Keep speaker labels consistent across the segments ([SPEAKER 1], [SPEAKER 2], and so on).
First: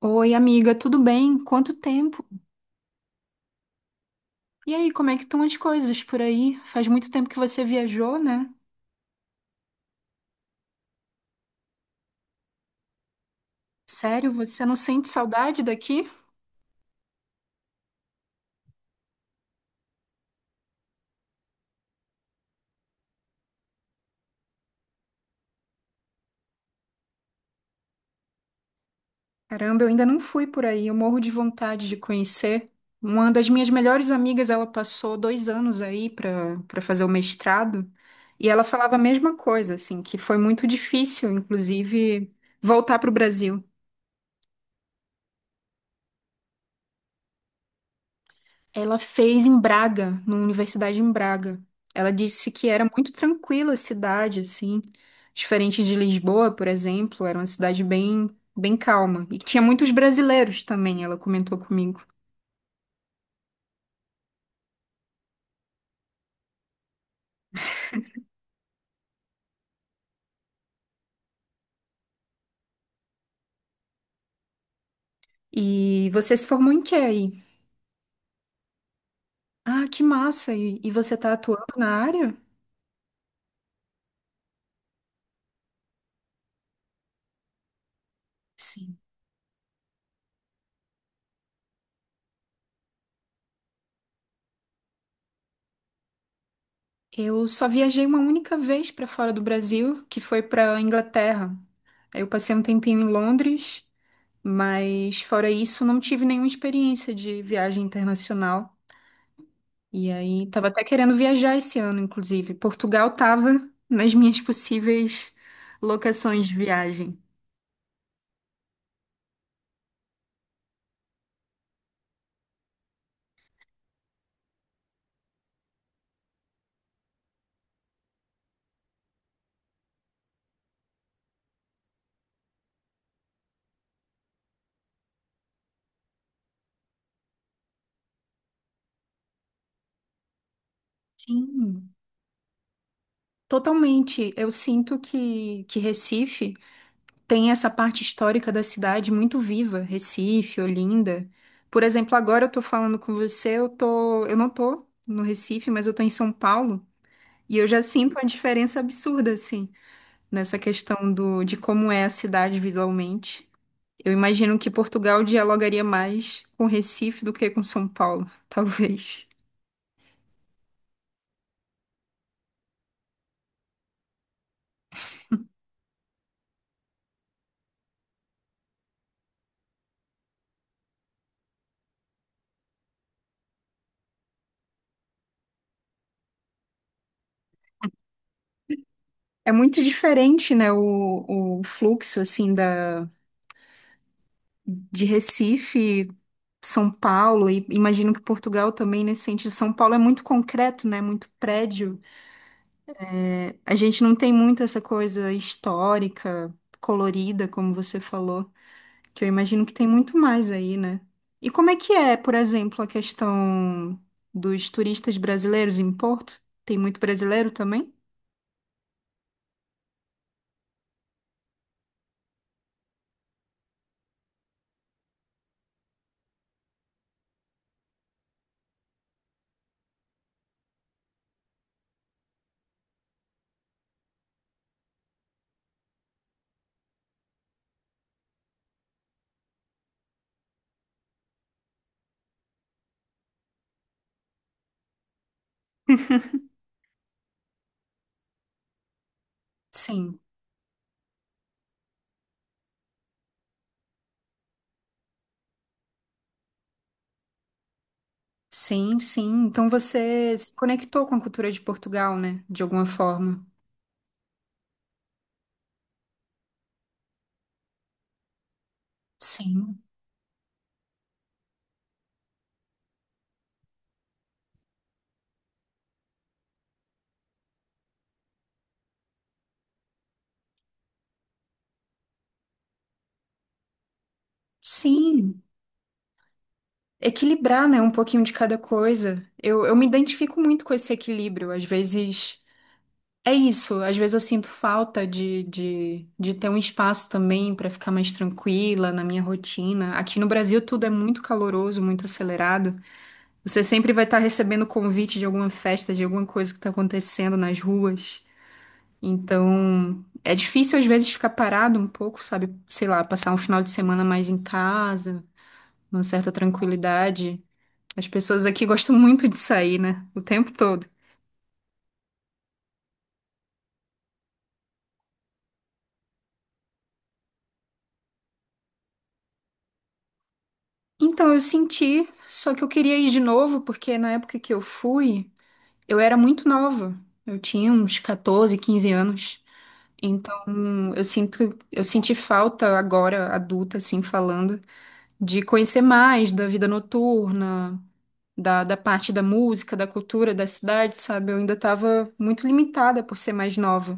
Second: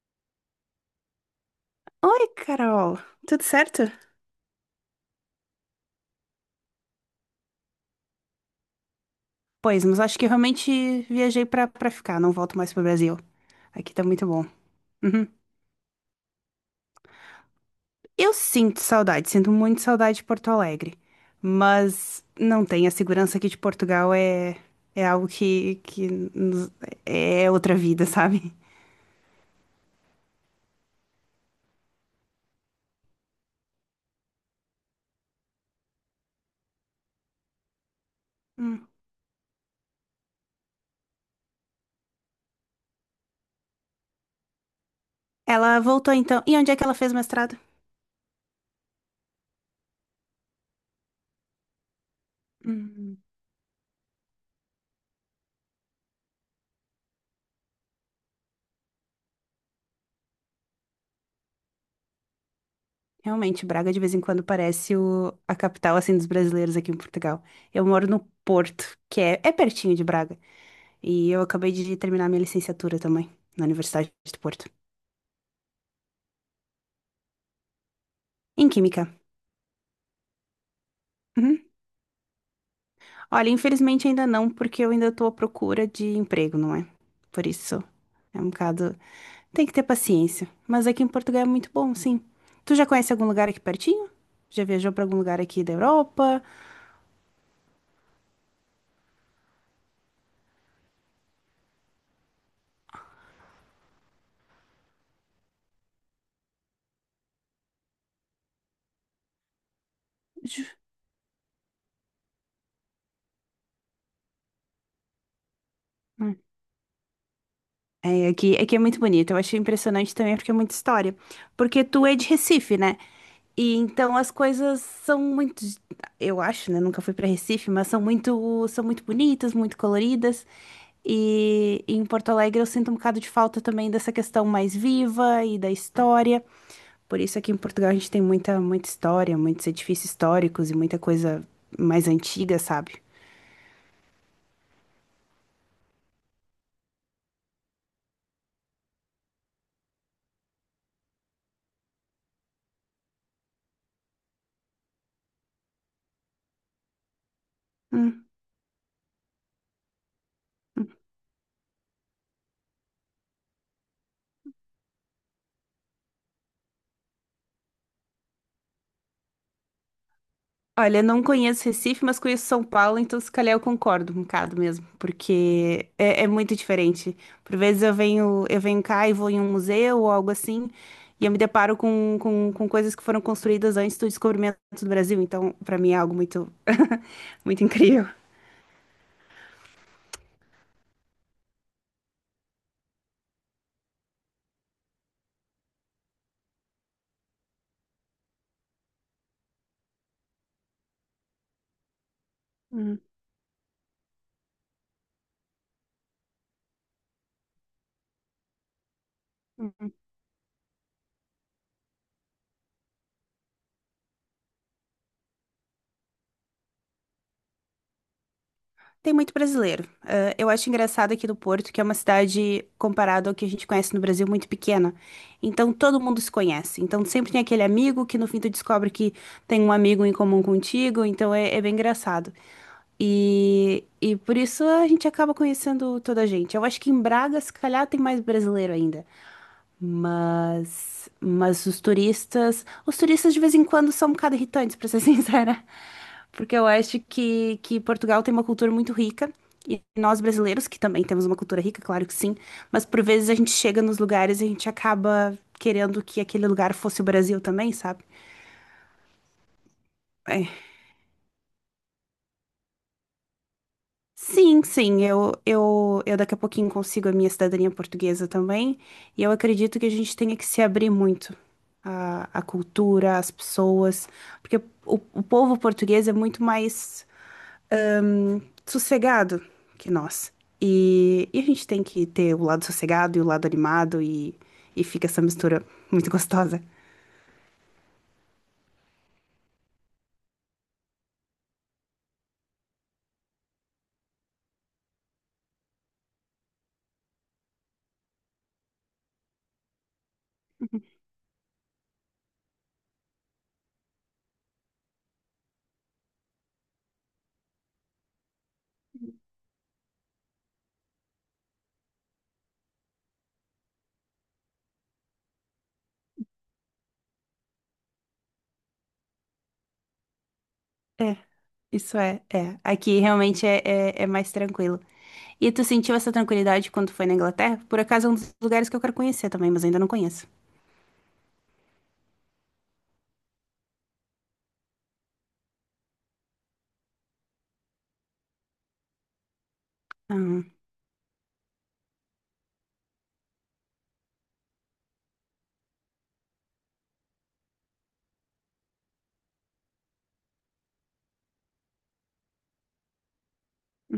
[SPEAKER 1] Oi, amiga, tudo bem? Quanto tempo?
[SPEAKER 2] Oi, Carol. Tudo certo?
[SPEAKER 1] E aí, como é que estão as coisas por aí? Faz muito tempo que você viajou, né?
[SPEAKER 2] Pois, mas acho que eu realmente viajei pra ficar, não volto mais pro Brasil. Aqui tá muito
[SPEAKER 1] Sério,
[SPEAKER 2] bom.
[SPEAKER 1] você não sente
[SPEAKER 2] Uhum.
[SPEAKER 1] saudade daqui?
[SPEAKER 2] Eu sinto saudade, sinto muito saudade de Porto Alegre, mas não tem. A segurança aqui de Portugal é algo que nos- é outra vida, sabe?
[SPEAKER 1] Caramba, eu ainda não fui por aí, eu morro de vontade de conhecer. Uma das minhas melhores amigas, ela passou 2 anos aí para fazer o mestrado, e ela
[SPEAKER 2] Hum.
[SPEAKER 1] falava a mesma coisa, assim, que foi muito difícil, inclusive, voltar para o Brasil.
[SPEAKER 2] Ela voltou então. E onde é que ela fez o mestrado?
[SPEAKER 1] Ela fez em Braga, numa universidade em Braga. Ela disse que era muito
[SPEAKER 2] Hum,
[SPEAKER 1] tranquila a cidade, assim, diferente de Lisboa, por exemplo, era uma cidade bem, bem calma. E que tinha muitos brasileiros também, ela comentou comigo.
[SPEAKER 2] Realmente, Braga de vez em quando parece a capital assim dos brasileiros aqui em Portugal. Eu moro no Porto, é pertinho de Braga. E eu acabei de terminar minha licenciatura também, na Universidade de Porto,
[SPEAKER 1] E você se formou em quê aí?
[SPEAKER 2] em Química.
[SPEAKER 1] Ah, que massa! E você tá
[SPEAKER 2] Uhum.
[SPEAKER 1] atuando na área?
[SPEAKER 2] Olha, infelizmente ainda não, porque eu ainda estou à procura de emprego, não é? Por isso é um bocado.
[SPEAKER 1] Sim.
[SPEAKER 2] Tem que ter paciência. Mas aqui em Portugal é muito bom, sim. Tu já conhece algum lugar aqui pertinho? Já viajou para algum lugar aqui da Europa?
[SPEAKER 1] Eu só viajei uma única vez para fora do Brasil, que foi para Inglaterra. Aí eu passei um tempinho em Londres. Mas fora isso, não tive nenhuma experiência de viagem internacional. E aí, tava até querendo viajar esse ano, inclusive. Portugal tava nas minhas possíveis locações de viagem.
[SPEAKER 2] Aqui é muito bonito. Eu achei impressionante também porque é muita história. Porque tu é de Recife, né? E então as coisas são muito, eu acho, né? Nunca fui para Recife, mas são muito bonitas, muito coloridas. E em Porto Alegre eu sinto um bocado de falta também dessa questão mais viva e da história. Por isso aqui em Portugal a gente tem muita, muita história, muitos edifícios históricos e muita coisa
[SPEAKER 1] Sim,
[SPEAKER 2] mais antiga, sabe?
[SPEAKER 1] totalmente. Eu sinto que Recife tem essa parte histórica da cidade muito viva. Recife, Olinda. Por exemplo, agora eu tô falando com você, eu tô, eu não tô no Recife, mas eu tô em São Paulo. E eu já sinto uma
[SPEAKER 2] Hum.
[SPEAKER 1] diferença absurda, assim, nessa questão do, de como é a cidade visualmente. Eu imagino que Portugal dialogaria mais com Recife do que com São Paulo, talvez.
[SPEAKER 2] Olha, não conheço Recife, mas conheço São Paulo, então se calhar eu concordo um bocado mesmo, porque é muito diferente. Por vezes eu venho cá e vou em um museu ou algo assim, e eu me deparo com coisas que foram construídas antes do descobrimento do Brasil, então para mim é algo muito, muito incrível.
[SPEAKER 1] É muito diferente, né, o fluxo, assim, da, de Recife, São Paulo, e imagino que Portugal também nesse sentido. São Paulo é muito concreto, né, muito prédio. A gente não tem muito essa coisa histórica, colorida, como você falou. Que eu imagino que tem
[SPEAKER 2] Hum.
[SPEAKER 1] muito mais aí, né? E como é que é, por exemplo, a questão dos turistas brasileiros em Porto? Tem muito brasileiro também?
[SPEAKER 2] Tem muito brasileiro. Ah, eu acho engraçado aqui do Porto, que é uma cidade, comparado ao que a gente conhece no Brasil, muito pequena. Então todo mundo se conhece. Então sempre tem aquele amigo que no fim tu descobre que tem um amigo em comum contigo. Então é bem engraçado. E por isso a gente acaba conhecendo toda a gente. Eu acho que em Braga, se calhar, tem mais brasileiro ainda. Mas os turistas de vez em quando são um bocado irritantes, para ser sincera, porque eu acho que Portugal tem uma cultura muito rica e
[SPEAKER 1] Sim,
[SPEAKER 2] nós brasileiros, que também temos uma cultura rica, claro que sim, mas por vezes a gente chega nos lugares e a gente acaba querendo que aquele lugar fosse o Brasil também, sabe?
[SPEAKER 1] sim, sim. Então você
[SPEAKER 2] É,
[SPEAKER 1] se conectou com a cultura de Portugal, né? De alguma forma.
[SPEAKER 2] sim, sim, eu daqui a pouquinho consigo a minha cidadania portuguesa também, e eu acredito
[SPEAKER 1] Sim,
[SPEAKER 2] que a gente tenha que se abrir muito à cultura, às pessoas, porque o povo português é muito mais ahn, sossegado que nós, e a gente tem que ter o lado sossegado e o lado animado, e fica essa
[SPEAKER 1] sim.
[SPEAKER 2] mistura muito gostosa.
[SPEAKER 1] Equilibrar, né? Um pouquinho de cada coisa. Eu me identifico muito com esse equilíbrio. Às vezes. É isso, às vezes eu sinto falta de ter um espaço também para ficar mais tranquila na minha rotina. Aqui no Brasil tudo é muito caloroso, muito acelerado. Você sempre vai estar recebendo convite de alguma festa, de alguma coisa que está acontecendo nas ruas. Então, é difícil às vezes ficar parado um pouco, sabe? Sei lá, passar um final de semana mais em casa, numa certa tranquilidade. As pessoas aqui gostam muito de sair, né? O tempo todo.
[SPEAKER 2] É, isso é. Aqui realmente é mais tranquilo. E tu sentiu essa tranquilidade quando foi na Inglaterra? Por acaso é um dos lugares que eu quero conhecer também, mas ainda não conheço.
[SPEAKER 1] Então, eu senti, só que eu queria ir de novo, porque na época que eu fui, eu era muito nova. Eu tinha uns 14, 15 anos. Então,
[SPEAKER 2] Ah,
[SPEAKER 1] eu sinto, eu senti falta agora, adulta, assim, falando, de conhecer mais da vida noturna, da parte da música, da cultura da cidade, sabe? Eu ainda estava muito limitada por ser mais nova.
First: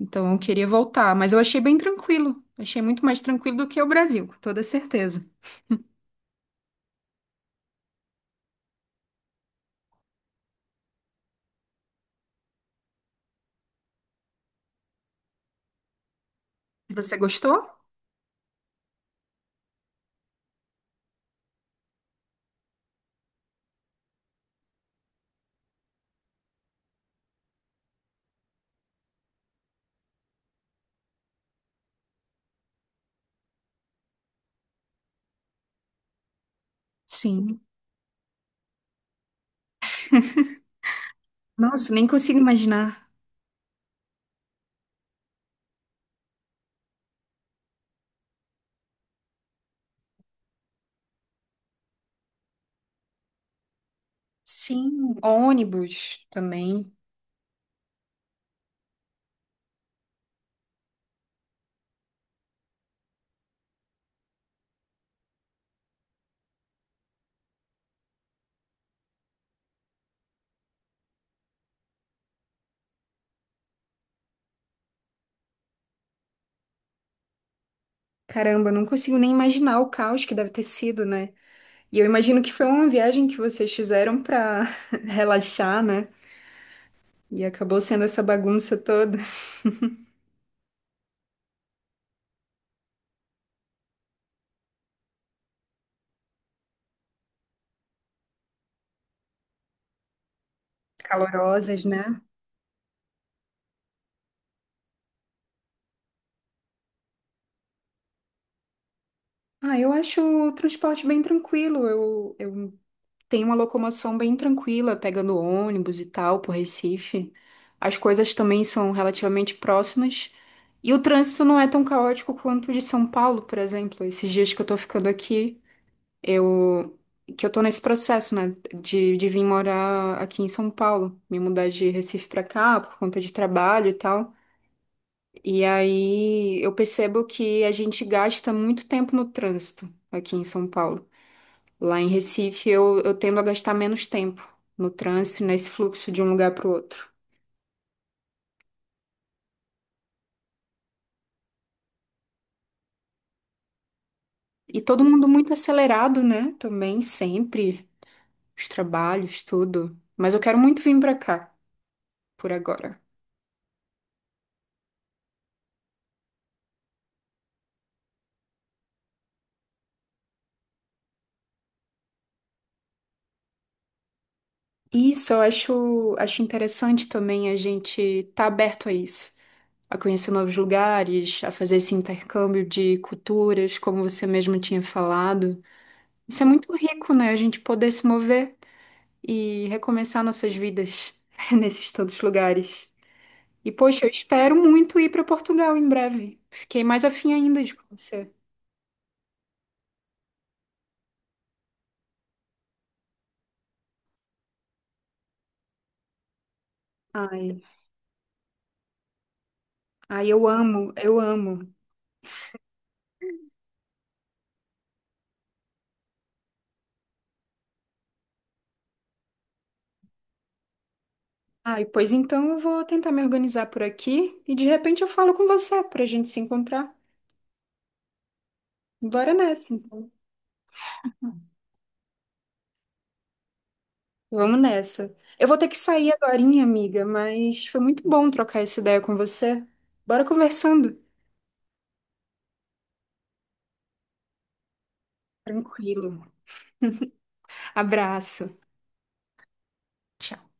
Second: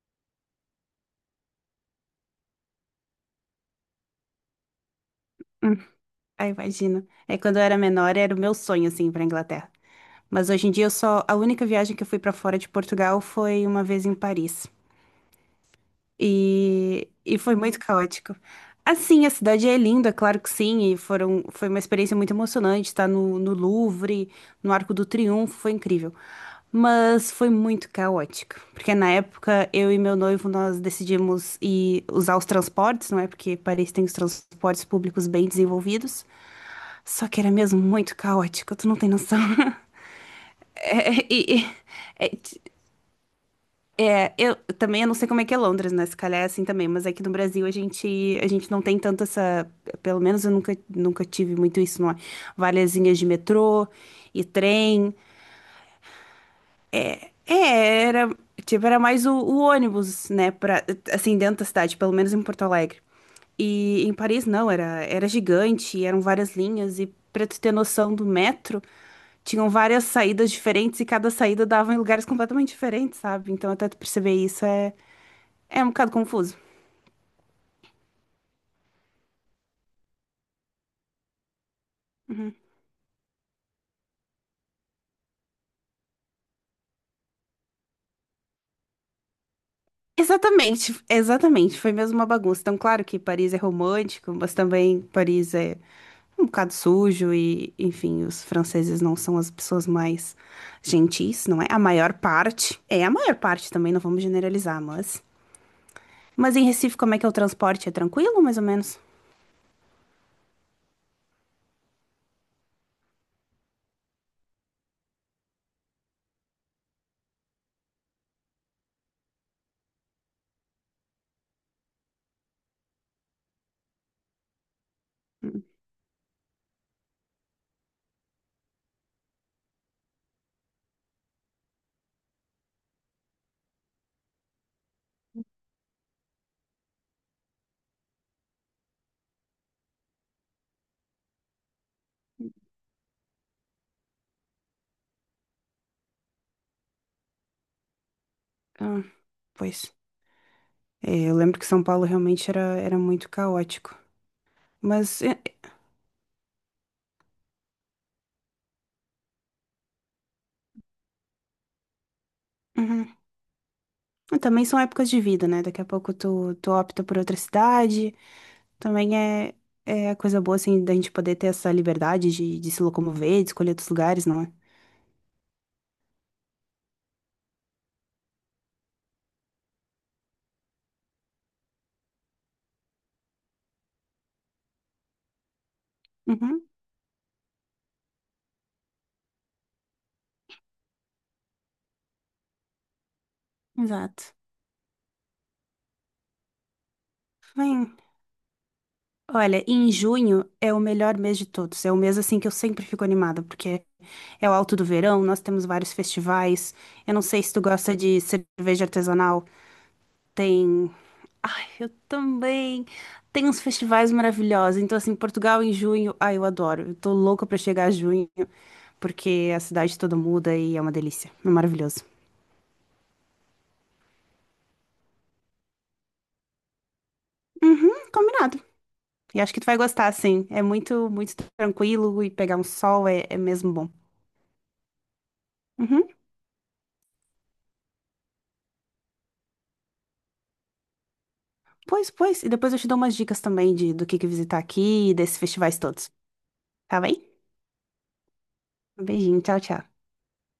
[SPEAKER 1] Então, eu queria voltar, mas eu achei bem tranquilo. Achei muito mais tranquilo do que o Brasil, com toda certeza.
[SPEAKER 2] hum. Ah, imagino. É quando eu era menor, era o meu sonho, assim, ir pra Inglaterra. Mas hoje em dia eu só. A única viagem que eu fui pra fora de Portugal foi uma vez em Paris. E,
[SPEAKER 1] Você
[SPEAKER 2] e foi
[SPEAKER 1] gostou?
[SPEAKER 2] muito caótico. Assim, a cidade é linda, claro que sim, e foram, foi uma experiência muito emocionante estar no, no Louvre, no Arco do Triunfo, foi incrível. Mas foi muito caótico, porque na época eu e meu noivo nós decidimos ir usar os transportes, não é? Porque Paris tem os transportes públicos bem desenvolvidos. Só que era
[SPEAKER 1] Sim.
[SPEAKER 2] mesmo muito caótico, tu não tem noção. É, e- e-
[SPEAKER 1] Nossa, nem
[SPEAKER 2] é,
[SPEAKER 1] consigo imaginar.
[SPEAKER 2] é, eu também, eu não sei como é que é Londres, né? Se calhar é assim também, mas aqui no Brasil a gente não tem tanto essa, pelo menos eu nunca, nunca tive muito isso, não é? Valezinhas de metrô e
[SPEAKER 1] Sim,
[SPEAKER 2] trem.
[SPEAKER 1] ônibus também.
[SPEAKER 2] É, era, tipo, era mais o ônibus, né, pra, assim, dentro da cidade, pelo menos em Porto Alegre. E em Paris não, era gigante, eram várias linhas e pra tu ter noção do metro, tinham várias saídas diferentes e cada saída dava em lugares completamente diferentes, sabe? Então até tu perceber isso é um bocado confuso.
[SPEAKER 1] Caramba, não consigo nem imaginar o caos que deve ter sido, né? E eu imagino que foi uma viagem que vocês fizeram para relaxar, né? E acabou sendo essa bagunça toda.
[SPEAKER 2] Exatamente, exatamente. Foi mesmo uma bagunça. Então, claro que Paris é romântico, mas também Paris é um bocado sujo e, enfim, os franceses não são as pessoas mais gentis, não é? A
[SPEAKER 1] Calorosas,
[SPEAKER 2] maior
[SPEAKER 1] né?
[SPEAKER 2] parte. É, a maior parte também, não vamos generalizar, mas. Mas em Recife, como é que é o transporte? É tranquilo, mais ou menos?
[SPEAKER 1] Ah, eu acho o transporte bem tranquilo. Eu, tem uma locomoção bem tranquila, pegando ônibus e tal, por Recife. As coisas também são relativamente próximas. E o trânsito não é tão caótico quanto o de São Paulo, por exemplo. Esses dias que eu tô ficando aqui, eu, que eu tô nesse processo, né? De vir morar aqui em São Paulo, me mudar de Recife pra cá por conta de trabalho e tal. E aí eu percebo que a gente gasta muito tempo no trânsito aqui em São Paulo. Lá em Recife, eu tendo a gastar menos tempo no trânsito, nesse fluxo de um lugar para o outro.
[SPEAKER 2] Ah, pois. É, eu lembro que São Paulo realmente era muito caótico.
[SPEAKER 1] E todo
[SPEAKER 2] Mas.
[SPEAKER 1] mundo
[SPEAKER 2] é, é,
[SPEAKER 1] muito acelerado, né? Também, sempre. Os trabalhos, tudo. Mas eu quero muito vir para cá, por agora.
[SPEAKER 2] uhum. Também são épocas de vida, né? Daqui a pouco tu opta por outra cidade. Também é a coisa boa, assim, da gente poder ter essa liberdade de se locomover, de escolher outros lugares, não é?
[SPEAKER 1] E isso, eu acho, acho interessante também a gente estar tá aberto a isso. A conhecer novos lugares, a fazer esse intercâmbio de culturas, como você mesmo tinha falado. Isso é
[SPEAKER 2] Uhum,
[SPEAKER 1] muito rico, né? A gente poder se mover e recomeçar nossas vidas nesses tantos lugares. E, poxa, eu
[SPEAKER 2] exato.
[SPEAKER 1] espero muito ir para Portugal em breve. Fiquei mais afim ainda de
[SPEAKER 2] Bem,
[SPEAKER 1] conhecer.
[SPEAKER 2] olha, em junho é o melhor mês de todos. É o mês, assim, que eu sempre fico animada, porque é o alto do verão, nós temos vários festivais. Eu não sei se
[SPEAKER 1] Ai,
[SPEAKER 2] tu gosta de cerveja artesanal,
[SPEAKER 1] ai, eu
[SPEAKER 2] tem.
[SPEAKER 1] amo, eu
[SPEAKER 2] Ai,
[SPEAKER 1] amo.
[SPEAKER 2] eu também. Tem uns festivais maravilhosos. Então, assim, Portugal em junho, ai, eu adoro. Eu tô louca pra chegar a junho, porque a cidade toda muda e é uma delícia. É
[SPEAKER 1] Ai,
[SPEAKER 2] maravilhoso.
[SPEAKER 1] pois então eu vou tentar me organizar por aqui e de repente eu falo com você para a gente se encontrar.
[SPEAKER 2] Uhum, combinado.
[SPEAKER 1] Bora
[SPEAKER 2] E acho que tu
[SPEAKER 1] nessa,
[SPEAKER 2] vai
[SPEAKER 1] então.
[SPEAKER 2] gostar, sim. É muito, muito tranquilo e pegar um sol é mesmo bom.
[SPEAKER 1] Vamos nessa. Eu vou ter que
[SPEAKER 2] Uhum.
[SPEAKER 1] sair agorinha, amiga, mas foi muito bom trocar essa ideia com você. Bora conversando.
[SPEAKER 2] Pois, pois. E depois eu te dou umas dicas também de, do que visitar aqui e desses festivais todos.
[SPEAKER 1] Tranquilo.
[SPEAKER 2] Tá bem?
[SPEAKER 1] Abraço.
[SPEAKER 2] Um beijinho, tchau, tchau.
[SPEAKER 1] Tchau.